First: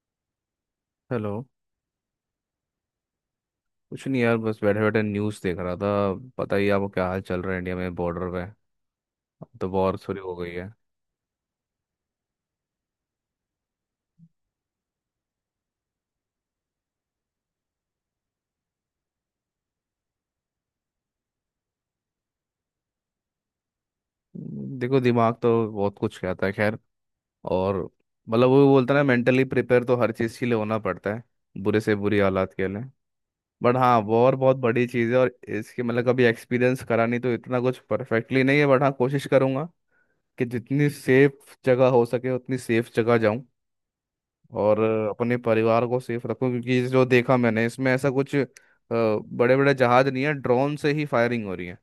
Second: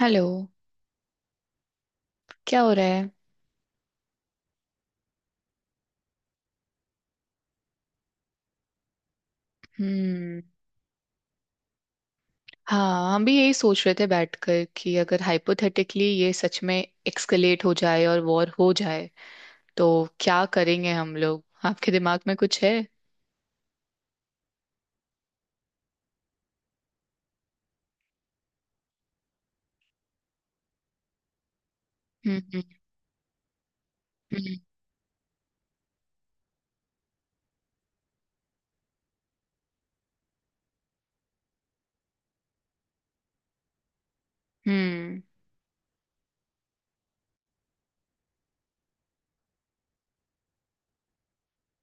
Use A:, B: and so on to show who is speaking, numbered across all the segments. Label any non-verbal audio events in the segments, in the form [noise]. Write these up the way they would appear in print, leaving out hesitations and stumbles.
A: Hello.
B: Hello.
A: क्या हो रहा है?
B: कुछ नहीं यार, बस बैठे बैठे न्यूज़ देख रहा था। पता ही है आपको क्या हाल चल रहा है इंडिया में बॉर्डर पे। अब तो वॉर शुरू हो
A: हम्म।
B: गई है।
A: हाँ, हम भी यही सोच रहे थे बैठकर कि अगर हाइपोथेटिकली ये सच में एक्सकलेट हो जाए और वॉर हो जाए तो क्या करेंगे हम लोग? आपके दिमाग में कुछ है?
B: देखो दिमाग तो बहुत कुछ कहता है, खैर। और मतलब वो बोलता है ना, मेंटली प्रिपेयर तो हर चीज़ के लिए होना पड़ता है, बुरे से बुरी हालात
A: हम्म।
B: के लिए। बट हाँ, वॉर
A: हम्म
B: बहुत बड़ी चीज़ है, और इसके मतलब कभी एक्सपीरियंस करा नहीं, तो इतना कुछ परफेक्टली नहीं है। बट हाँ, कोशिश करूंगा कि जितनी सेफ जगह हो सके, उतनी सेफ जगह जाऊं। और अपने परिवार को सेफ रखूं, क्योंकि जो देखा मैंने इसमें ऐसा कुछ बड़े बड़े जहाज नहीं है, ड्रोन से ही फायरिंग हो रही है।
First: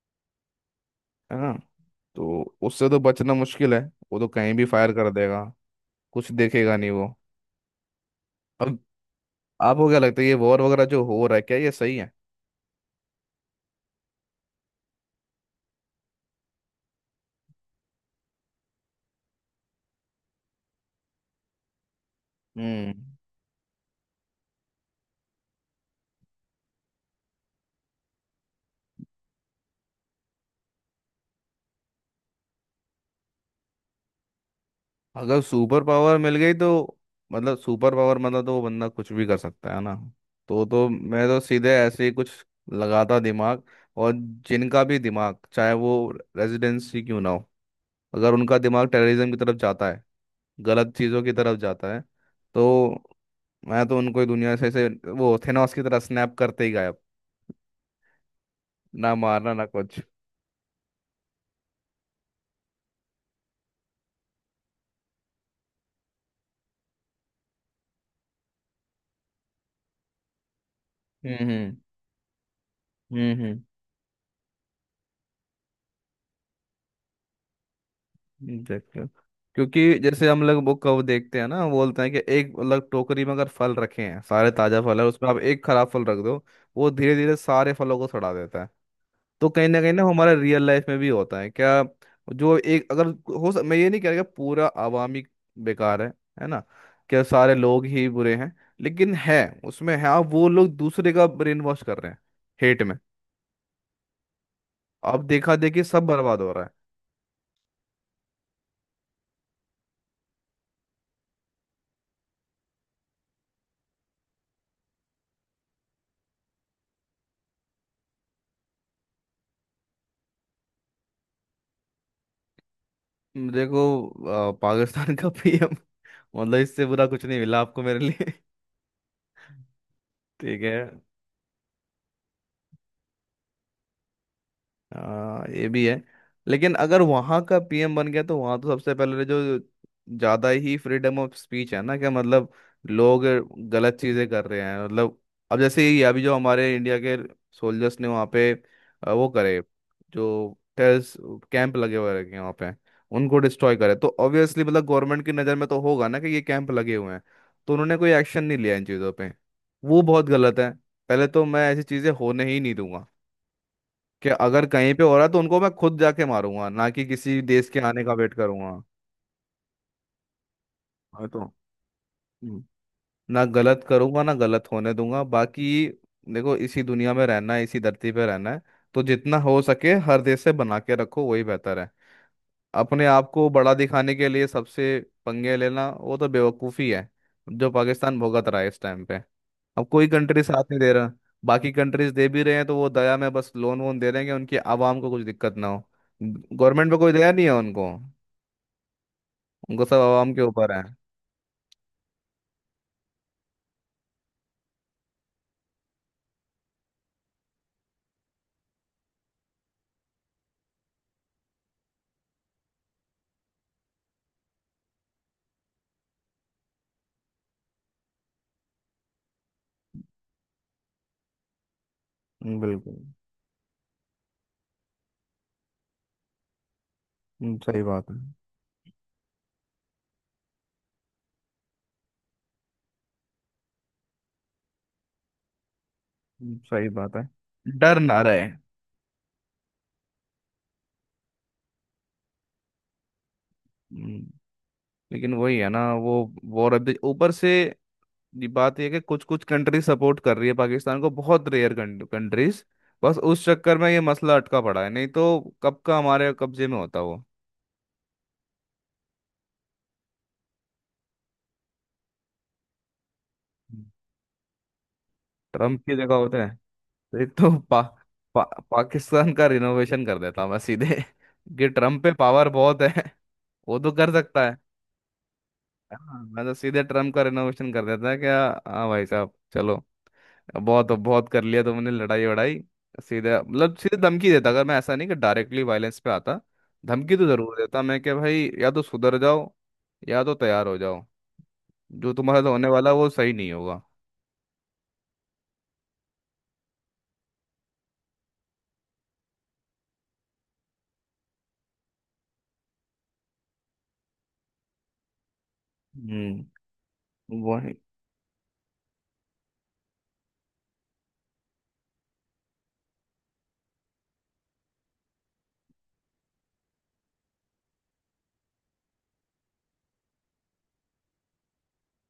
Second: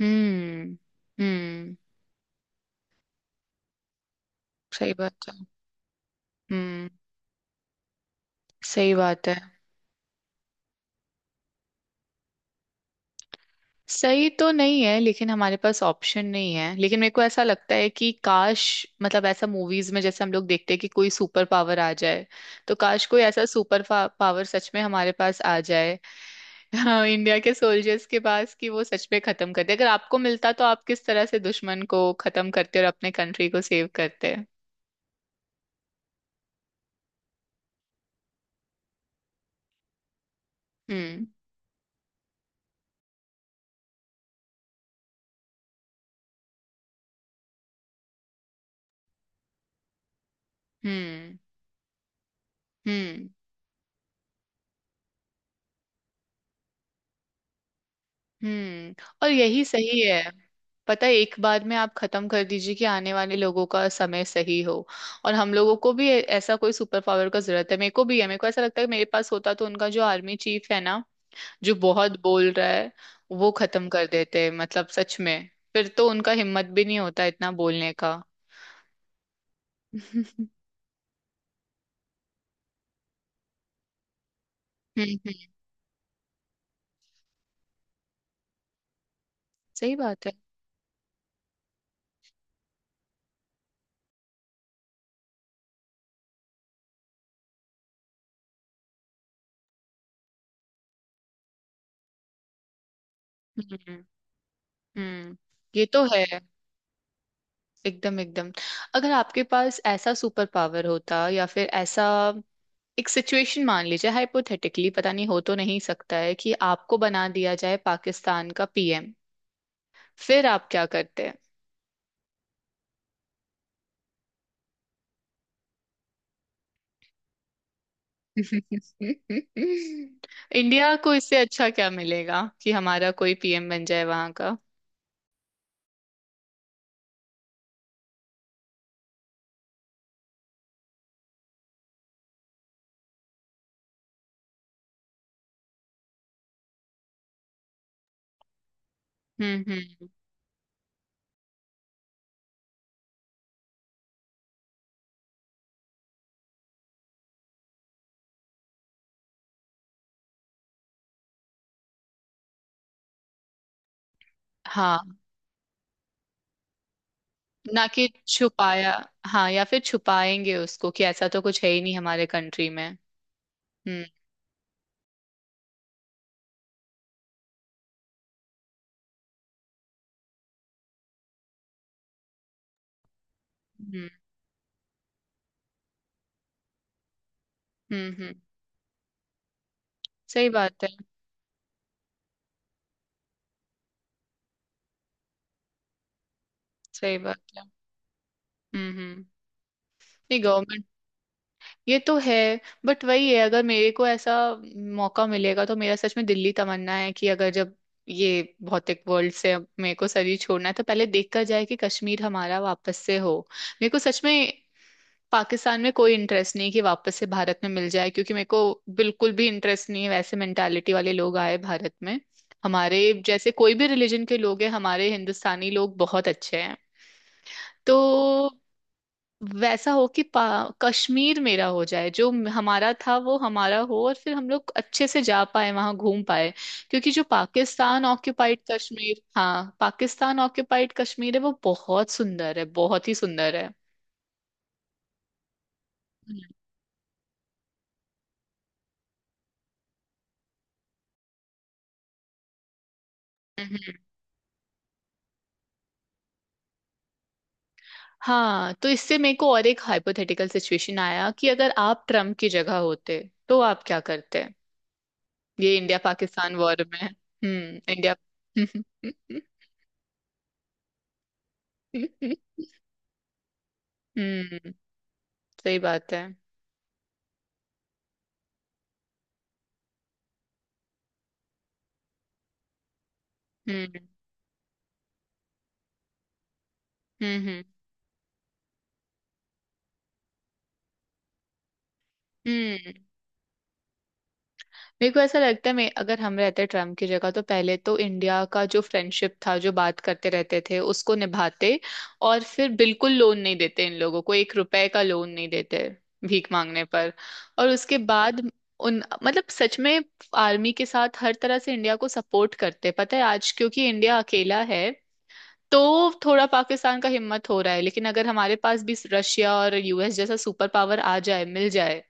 A: हम्म। हम्म।
B: है ना।
A: हम्म,
B: तो उससे तो बचना मुश्किल है। वो तो कहीं भी फायर
A: सही
B: कर
A: बात
B: देगा,
A: है।
B: कुछ देखेगा
A: हम्म।
B: नहीं वो। अब
A: सही बात है।
B: आपको क्या लगता है, ये वॉर वगैरह जो हो रहा है, क्या ये सही है?
A: सही तो नहीं है, लेकिन हमारे पास ऑप्शन नहीं है। लेकिन मेरे को ऐसा लगता है कि काश, ऐसा मूवीज में जैसे हम लोग देखते हैं कि कोई सुपर पावर आ जाए, तो
B: हम्म।
A: काश कोई ऐसा सुपर पावर सच में हमारे पास आ जाए। [laughs] हाँ, इंडिया के सोल्जर्स के पास, कि वो सच में खत्म कर दे। अगर आपको मिलता तो आप किस तरह से दुश्मन को खत्म करते और अपने कंट्री को सेव करते?
B: अगर सुपर पावर मिल गई तो, मतलब सुपर पावर मतलब तो वो बंदा कुछ भी कर सकता है ना। तो तो मैं
A: हम्म
B: तो सीधे ऐसे ही कुछ लगाता दिमाग। और जिनका भी दिमाग चाहे वो रेजिडेंसी क्यों ना हो, अगर उनका दिमाग टेररिज्म की तरफ जाता है, गलत चीज़ों की
A: हम्म।
B: तरफ जाता है, तो
A: हम्म
B: मैं तो उनको ही दुनिया से ऐसे, वो थेनोस की तरह स्नैप करते ही गायब।
A: हम्म।
B: ना
A: और
B: मारना ना
A: यही
B: कुछ।
A: सही है। पता है, एक बार में आप खत्म कर दीजिए कि आने वाले लोगों का समय सही हो। और हम लोगों को भी ऐसा कोई सुपर पावर का जरूरत है। मेरे को भी है, मेरे को ऐसा लगता है कि मेरे पास होता तो उनका जो आर्मी चीफ है ना, जो
B: हम्म।
A: बहुत बोल रहा है,
B: हम्म।
A: वो
B: हम्म।
A: खत्म कर देते। सच में, फिर तो उनका हिम्मत भी नहीं होता इतना बोलने का।
B: देखते, क्योंकि जैसे हम लोग बुक कब देखते हैं ना, वो बोलते हैं कि एक अलग टोकरी में अगर फल रखे हैं, सारे ताज़ा फल है, उसमें आप
A: हम्म।
B: एक खराब फल रख दो, वो धीरे धीरे सारे फलों को सड़ा देता है। तो कहीं ना कहीं
A: सही
B: ना,
A: बात
B: हमारा
A: है।
B: रियल लाइफ में भी होता है क्या? जो एक अगर, हो सक, मैं ये नहीं कह रहा कि पूरा आवामी बेकार है ना, क्या सारे लोग ही बुरे हैं? लेकिन है, उसमें है, आप वो लोग दूसरे का ब्रेन वॉश कर रहे हैं हेट में।
A: हम्म
B: अब
A: हम्म।
B: देखा देखी
A: ये तो
B: सब
A: है।
B: बर्बाद हो रहा
A: एकदम एकदम। अगर आपके पास ऐसा सुपर पावर होता, या फिर ऐसा एक सिचुएशन मान लीजिए हाइपोथेटिकली, पता नहीं हो तो नहीं सकता है, कि आपको बना दिया जाए पाकिस्तान का पीएम, फिर आप क्या करते हैं?
B: है। देखो, पाकिस्तान का [laughs] पीएम, मतलब इससे बुरा कुछ नहीं मिला आपको मेरे लिए? [laughs]
A: [laughs]
B: ठीक है।
A: इंडिया को इससे अच्छा क्या मिलेगा कि हमारा कोई पीएम बन जाए वहां का?
B: हाँ, ये भी है, लेकिन अगर वहां का पीएम बन गया तो वहां तो सबसे पहले तो जो ज्यादा ही फ्रीडम ऑफ स्पीच है ना, कि मतलब लोग गलत चीजें कर रहे हैं मतलब। अब जैसे ये अभी जो हमारे इंडिया के सोल्जर्स ने वहां पे वो करे,
A: हम्म।
B: जो टेररिस्ट कैंप लगे हुए रखे हैं वहां पे, उनको डिस्ट्रॉय करे, तो ऑब्वियसली मतलब गवर्नमेंट की नजर में तो होगा ना कि ये कैंप लगे हुए हैं। तो उन्होंने कोई एक्शन नहीं लिया इन चीजों पे, वो बहुत गलत है। पहले तो मैं ऐसी चीजें होने ही नहीं, कि अगर कहीं पे हो
A: हाँ।
B: रहा है तो उनको मैं खुद जाके मारूंगा, ना कि किसी देश के
A: ना
B: आने
A: कि
B: का वेट करूंगा।
A: छुपाया। हाँ, या फिर छुपाएंगे उसको कि
B: मैं
A: ऐसा तो
B: तो
A: कुछ है ही नहीं हमारे
B: हम्म,
A: कंट्री में।
B: ना गलत
A: हम्म
B: करूंगा ना गलत होने दूंगा बाकी। देखो, इसी दुनिया में रहना है, इसी धरती पे रहना है, तो जितना हो सके हर देश से बना के रखो, वही बेहतर है। अपने आप को बड़ा
A: हम्म।
B: दिखाने के लिए सबसे पंगे लेना, वो तो बेवकूफ़ी है, जो पाकिस्तान
A: हम्म।
B: भुगत रहा है इस टाइम पे। अब कोई कंट्री
A: सही
B: साथ नहीं
A: बात है।
B: दे रहा। बाकी कंट्रीज दे भी रहे हैं तो वो दया में बस लोन वोन दे रहे हैं कि उनकी आवाम को कुछ दिक्कत ना हो। गवर्नमेंट पे कोई
A: सही
B: दया
A: बात
B: नहीं है
A: है।
B: उनको,
A: हम्म।
B: उनको सब आवाम के
A: नहीं,
B: ऊपर है।
A: गवर्नमेंट। ये तो है। बट वही है, अगर मेरे को ऐसा मौका मिलेगा तो मेरा सच में दिल्ली तमन्ना है कि अगर जब ये भौतिक वर्ल्ड से अब मेरे को शरीर छोड़ना है, तो पहले देखा जाए कि कश्मीर हमारा वापस से हो। मेरे को सच में पाकिस्तान में कोई इंटरेस्ट नहीं कि वापस से भारत में मिल जाए, क्योंकि मेरे को बिल्कुल भी इंटरेस्ट नहीं है वैसे मेंटालिटी वाले लोग आए भारत में।
B: बिल्कुल।
A: हमारे जैसे कोई भी रिलीजन के लोग हैं, हमारे हिंदुस्तानी लोग बहुत अच्छे हैं।
B: सही बात है।
A: तो वैसा हो कि कश्मीर मेरा हो जाए, जो हमारा था वो हमारा हो, और फिर हम लोग अच्छे से जा पाए, वहां घूम पाए।
B: सही
A: क्योंकि
B: बात है।
A: जो
B: डर
A: पाकिस्तान
B: ना रहे।
A: ऑक्युपाइड कश्मीर, हाँ, पाकिस्तान ऑक्युपाइड कश्मीर है, वो बहुत सुंदर है, बहुत ही सुंदर है।
B: हम्म, लेकिन वही है ना वो
A: हम्म,
B: वो रद्द ऊपर से, ये बात यह है कि कुछ कुछ कंट्री सपोर्ट कर रही है पाकिस्तान को, बहुत रेयर कंट्रीज। बस उस चक्कर में
A: हम्म।
B: ये मसला अटका पड़ा है, नहीं तो कब का हमारे कब्जे में होता वो।
A: हाँ, तो इससे मेरे को और एक हाइपोथेटिकल सिचुएशन आया कि अगर आप ट्रम्प की जगह होते तो आप क्या करते? ये
B: ट्रम्प की
A: इंडिया
B: जगह होता है
A: पाकिस्तान वॉर में,
B: तो, एक तो पा,
A: हम्म, इंडिया।
B: पा, पाकिस्तान का
A: [laughs]
B: रिनोवेशन कर देता मैं सीधे। [laughs] कि ट्रम्प पे पावर बहुत है, वो तो कर सकता है।
A: हम्म। सही बात
B: हाँ,
A: है।
B: मैं तो सीधे ट्रम्प का रिनोवेशन कर देता है क्या। हाँ भाई साहब, चलो अब बहुत, अब बहुत कर लिया तुमने लड़ाई वड़ाई। सीधे मतलब सीधे
A: हम्म
B: धमकी देता, अगर मैं ऐसा नहीं कि डायरेक्टली वायलेंस पे आता। धमकी तो
A: हम्म।
B: जरूर देता मैं कि भाई या तो सुधर जाओ, या तो तैयार हो जाओ, जो तुम्हारे साथ होने वाला
A: हम्म।
B: है, वो सही नहीं होगा।
A: मेरे को ऐसा लगता है मैं अगर हम रहते ट्रम्प की जगह, तो पहले तो इंडिया का जो फ्रेंडशिप था, जो बात करते रहते थे, उसको निभाते। और फिर बिल्कुल लोन नहीं देते इन लोगों को, एक रुपए का लोन नहीं देते भीख
B: हम्म।
A: मांगने पर। और
B: वही।
A: उसके बाद उन, सच में, आर्मी के साथ हर तरह से इंडिया को सपोर्ट करते। पता है, आज क्योंकि इंडिया अकेला है, तो थोड़ा पाकिस्तान का हिम्मत हो रहा है। लेकिन अगर हमारे पास भी रशिया और यूएस जैसा सुपर पावर आ जाए, मिल जाए,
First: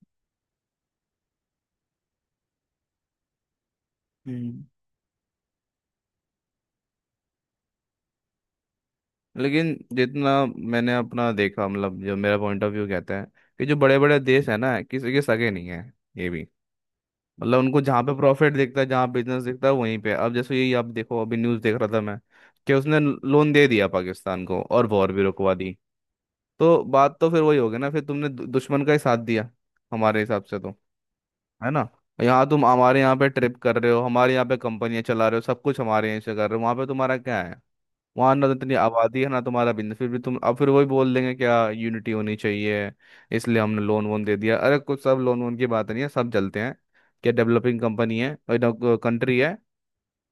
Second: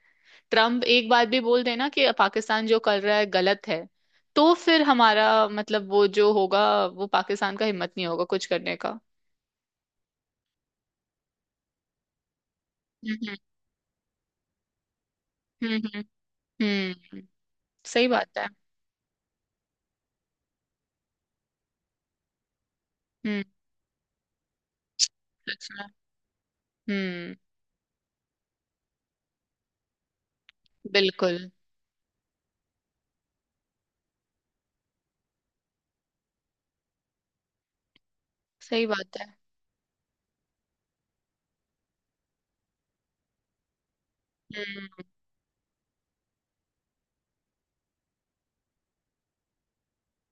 A: ट्रम्प एक बात भी बोल देना कि पाकिस्तान जो कर रहा है गलत है, तो
B: हम्म।
A: फिर हमारा वो जो होगा, वो पाकिस्तान का हिम्मत नहीं होगा कुछ करने का।
B: लेकिन जितना मैंने अपना देखा, मतलब जो मेरा पॉइंट ऑफ व्यू कहता है,
A: हम्म।
B: कि जो बड़े बड़े देश है ना, किसी के सगे नहीं
A: हम्म
B: है ये भी।
A: हम्म।
B: मतलब उनको जहाँ
A: सही
B: पे
A: बात है।
B: प्रॉफिट दिखता है, जहाँ बिजनेस दिखता है, वहीं पे। अब जैसे यही आप देखो, अभी न्यूज़ देख रहा था मैं कि उसने
A: हम्म।
B: लोन दे दिया पाकिस्तान को और वॉर भी रुकवा
A: सच
B: दी।
A: में।
B: तो बात तो
A: हम्म।
B: फिर वही हो गई ना, फिर तुमने दुश्मन का ही साथ दिया, हमारे हिसाब से तो।
A: बिल्कुल।
B: है ना, यहाँ तुम हमारे यहाँ पे ट्रिप कर रहे हो, हमारे यहाँ पे कंपनियां चला रहे हो, सब कुछ हमारे यहाँ से कर रहे हो, वहाँ पे तुम्हारा क्या है? वहां ना तो इतनी
A: सही बात
B: आबादी
A: है।
B: है ना तुम्हारा बिजनेस, फिर भी तुम अब फिर वही बोल देंगे क्या यूनिटी होनी चाहिए, इसलिए हमने लोन वोन दे दिया। अरे कुछ
A: हम्म
B: सब लोन वोन की बात नहीं है, सब चलते हैं, क्या डेवलपिंग कंपनी है और कंट्री है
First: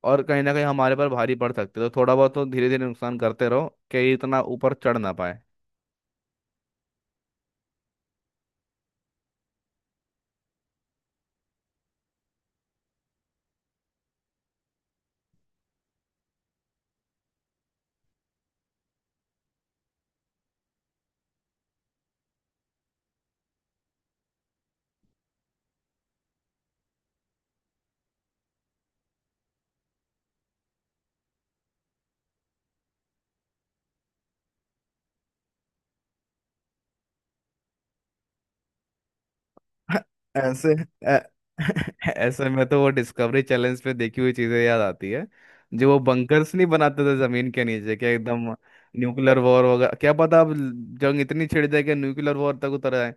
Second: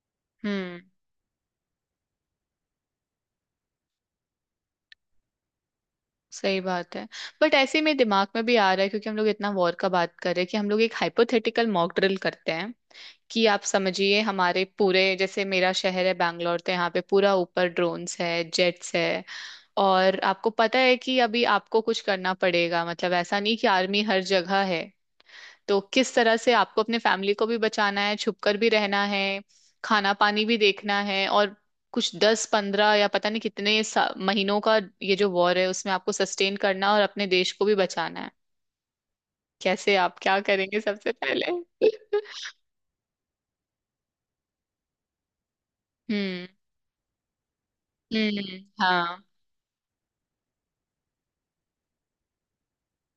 B: और कहीं ना कहीं
A: हम्म।
B: हमारे पर भारी पड़ सकते हैं, तो थोड़ा बहुत तो धीरे धीरे नुकसान करते रहो कि ये इतना ऊपर चढ़ ना पाए।
A: सही बात है। बट ऐसे में दिमाग में भी आ रहा है, क्योंकि हम लोग इतना वॉर का बात कर रहे हैं, कि हम लोग एक हाइपोथेटिकल मॉक ड्रिल करते हैं। कि आप समझिए हमारे पूरे, जैसे मेरा शहर है बैंगलोर, तो यहाँ पे पूरा ऊपर ड्रोन्स है, जेट्स है, और आपको पता है कि अभी आपको कुछ करना पड़ेगा। ऐसा नहीं कि आर्मी हर जगह है। तो किस तरह से आपको अपने फैमिली को भी बचाना है, छुपकर भी रहना है, खाना पानी भी देखना है, और कुछ 10 15 या पता नहीं कितने महीनों का ये जो वॉर है, उसमें आपको सस्टेन करना और अपने देश को भी बचाना है। कैसे? आप क्या
B: ऐसे
A: करेंगे सबसे
B: ऐ-
A: पहले? [laughs]
B: [laughs] ऐसे में तो वो डिस्कवरी चैलेंज पे देखी हुई चीजें याद आती है, जो वो
A: हम्म
B: बंकर्स नहीं बनाते थे जमीन के नीचे, क्या एकदम
A: हम्म। हाँ,
B: न्यूक्लियर वॉर वगैरह, क्या पता अब जंग इतनी छिड़ जाए कि न्यूक्लियर वॉर तक उतर आए।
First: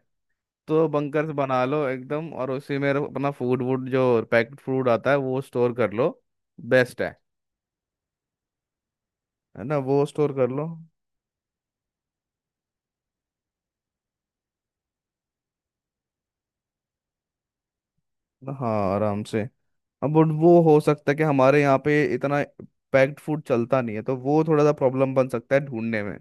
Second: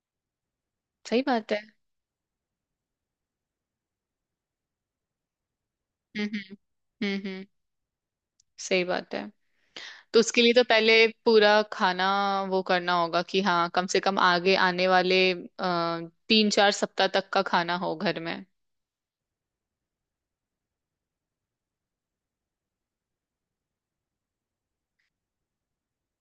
B: तो
A: सही
B: बंकर्स
A: बात है।
B: बना लो एकदम, और उसी में अपना फूड वूड जो पैक्ड फूड आता है वो स्टोर कर लो,
A: हम्म।
B: बेस्ट है।
A: हम्म हम्म, सही बात है।
B: है ना, वो
A: तो
B: स्टोर
A: उसके
B: कर
A: लिए तो
B: लो।
A: पहले पूरा खाना, वो करना होगा कि हाँ, कम से कम आगे आने वाले आ, 3 4 सप्ताह तक का खाना हो घर में।
B: हाँ आराम से। अब वो हो सकता है कि हमारे यहाँ पे इतना पैक्ड फूड चलता नहीं है, तो वो थोड़ा सा प्रॉब्लम बन सकता है ढूंढने में,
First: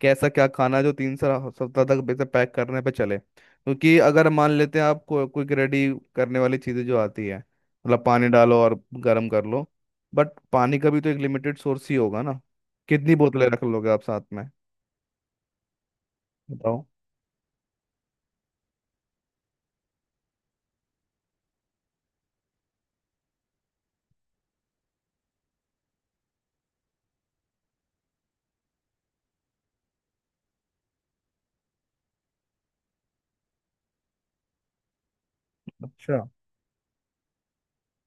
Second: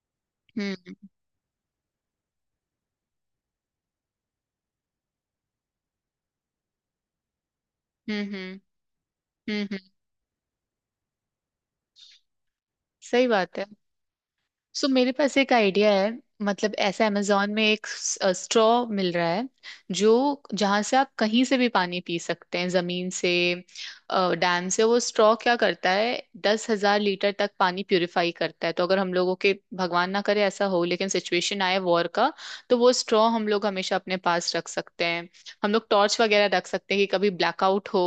B: कि ऐसा क्या खाना है जो
A: हम्म
B: 3 सप्ताह तक वैसे पैक करने पे चले, क्योंकि अगर मान लेते हैं आप को, कोई रेडी करने वाली चीज़ें जो आती है, मतलब
A: हम्म।
B: पानी डालो और गर्म कर
A: हम्म।
B: लो, बट पानी का भी तो एक लिमिटेड सोर्स ही होगा ना, कितनी
A: सही
B: बोतलें
A: बात
B: रख
A: है।
B: लोगे आप साथ में?
A: सो मेरे पास एक आइडिया है।
B: बताओ।
A: ऐसा अमेजोन में एक स्ट्रॉ मिल रहा है, जो, जहां से आप कहीं से भी पानी पी सकते हैं, जमीन से, डैम से। वो स्ट्रॉ क्या करता है, 10,000 लीटर तक पानी प्यूरिफाई करता है। तो अगर हम लोगों के, भगवान ना करे ऐसा हो, लेकिन सिचुएशन आए वॉर का, तो वो स्ट्रॉ हम लोग हमेशा अपने पास रख सकते हैं। हम लोग
B: अच्छा।
A: टॉर्च वगैरह रख सकते हैं कि कभी ब्लैकआउट हो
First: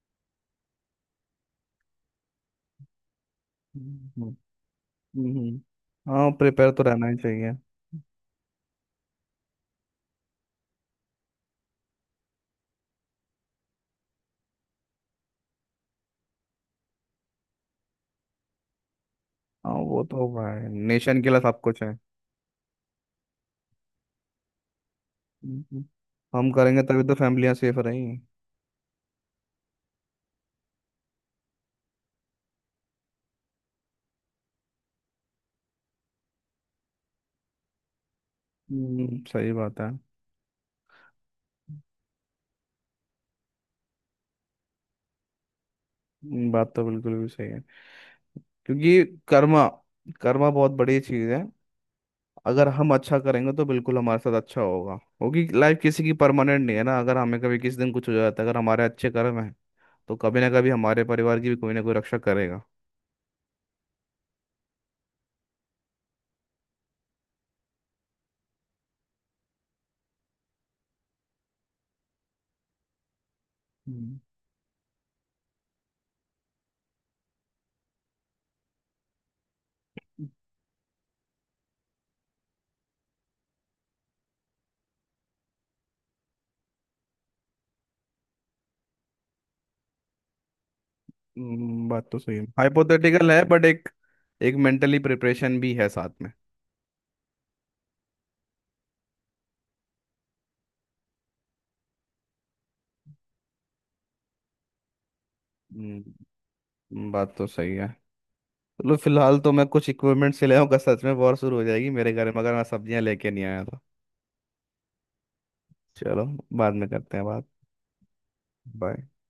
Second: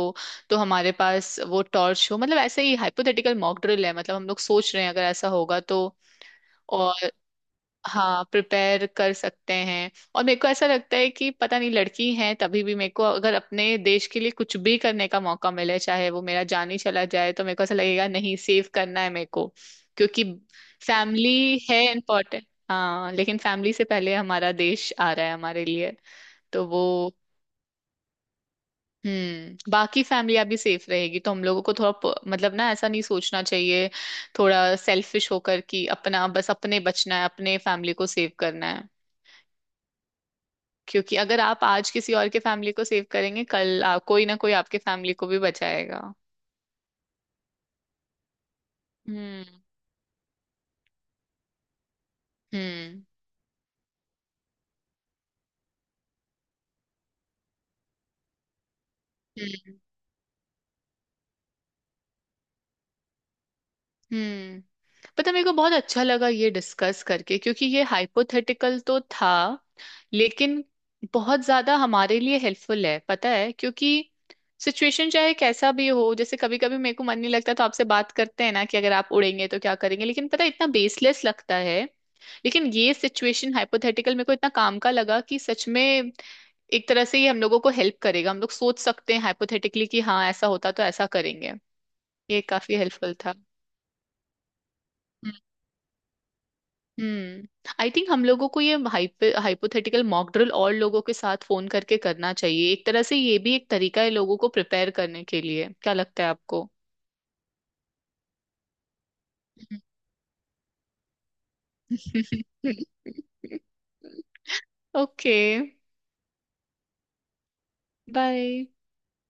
A: तो हमारे पास वो टॉर्च हो। ऐसे ही हाइपोथेटिकल मॉक ड्रिल है,
B: हम्म।
A: हम
B: हम्म।
A: लोग सोच रहे हैं अगर ऐसा
B: हम्म, हम्म।
A: होगा तो।
B: हाँ प्रिपेयर तो रहना
A: और
B: ही चाहिए।
A: हाँ, प्रिपेयर कर सकते हैं। और मेरे को ऐसा लगता है कि पता नहीं लड़की है तभी भी, मेरे को अगर अपने देश के लिए कुछ भी करने का मौका मिले, चाहे वो मेरा जान ही चला जाए, तो मेरे को ऐसा लगेगा नहीं, सेव करना है मेरे को।
B: हाँ वो
A: क्योंकि
B: तो भाई नेशन के लिए
A: फैमिली
B: सब कुछ
A: है
B: है।
A: इम्पोर्टेंट, हाँ, लेकिन फैमिली से पहले हमारा देश आ रहा है हमारे
B: हम्म।
A: लिए।
B: हम
A: तो
B: करेंगे तभी
A: वो,
B: तो फैमिलियाँ सेफ रहेंगी।
A: हम्म, बाकी फैमिली अभी सेफ रहेगी, तो हम लोगों को थोड़ा ना ऐसा नहीं सोचना चाहिए, थोड़ा सेल्फिश होकर कि अपना बस अपने बचना है, अपने फैमिली को सेव करना है।
B: सही बात है।
A: क्योंकि अगर आप आज किसी और के फैमिली को सेव करेंगे, कल कोई ना कोई आपके फैमिली को भी बचाएगा।
B: बात तो बिल्कुल भी सही है, क्योंकि
A: हम्म
B: कर्मा कर्मा बहुत बड़ी चीज़ है। अगर हम
A: हम्म।
B: अच्छा करेंगे तो बिल्कुल हमारे साथ अच्छा होगा, क्योंकि लाइफ किसी की परमानेंट नहीं है ना, अगर हमें कभी किसी दिन कुछ हो जाता है, अगर हमारे अच्छे कर्म हैं
A: हम्म
B: तो कभी ना कभी हमारे परिवार की भी कोई ना कोई रक्षा करेगा।
A: हम्म। पता है, मेरे को बहुत अच्छा लगा ये डिस्कस करके, क्योंकि ये हाइपोथेटिकल तो था लेकिन बहुत ज्यादा हमारे लिए हेल्पफुल है, पता है, क्योंकि
B: हम्म।
A: सिचुएशन चाहे कैसा भी हो, जैसे कभी कभी मेरे को मन नहीं लगता तो आपसे बात करते हैं ना कि अगर आप उड़ेंगे तो क्या करेंगे, लेकिन पता है, इतना बेसलेस लगता है। लेकिन ये सिचुएशन हाइपोथेटिकल मेरे को इतना काम का लगा, कि सच में एक तरह से ये हम लोगों को हेल्प करेगा। हम लोग सोच सकते हैं हाइपोथेटिकली कि हाँ, ऐसा होता तो ऐसा करेंगे।
B: बात तो सही
A: ये
B: है,
A: काफी हेल्पफुल
B: हाइपोथेटिकल
A: था।
B: है, बट एक, एक मेंटली प्रिपरेशन भी है साथ
A: हम्म, आई थिंक हम लोगों को ये हाइपोथेटिकल मॉक ड्रिल और लोगों के साथ फोन करके करना चाहिए। एक तरह से ये भी एक तरीका है लोगों को प्रिपेयर करने के लिए। क्या
B: में।
A: लगता है आपको?
B: बात तो सही है। चलो फिलहाल तो मैं कुछ इक्विपमेंट से ले आऊँगा, सच में वॉर शुरू हो जाएगी मेरे घर में अगर मैं
A: [laughs]
B: सब्जियां लेके नहीं आया तो।
A: ओके।
B: चलो बाद में करते हैं बात।
A: बाय।
B: बाय।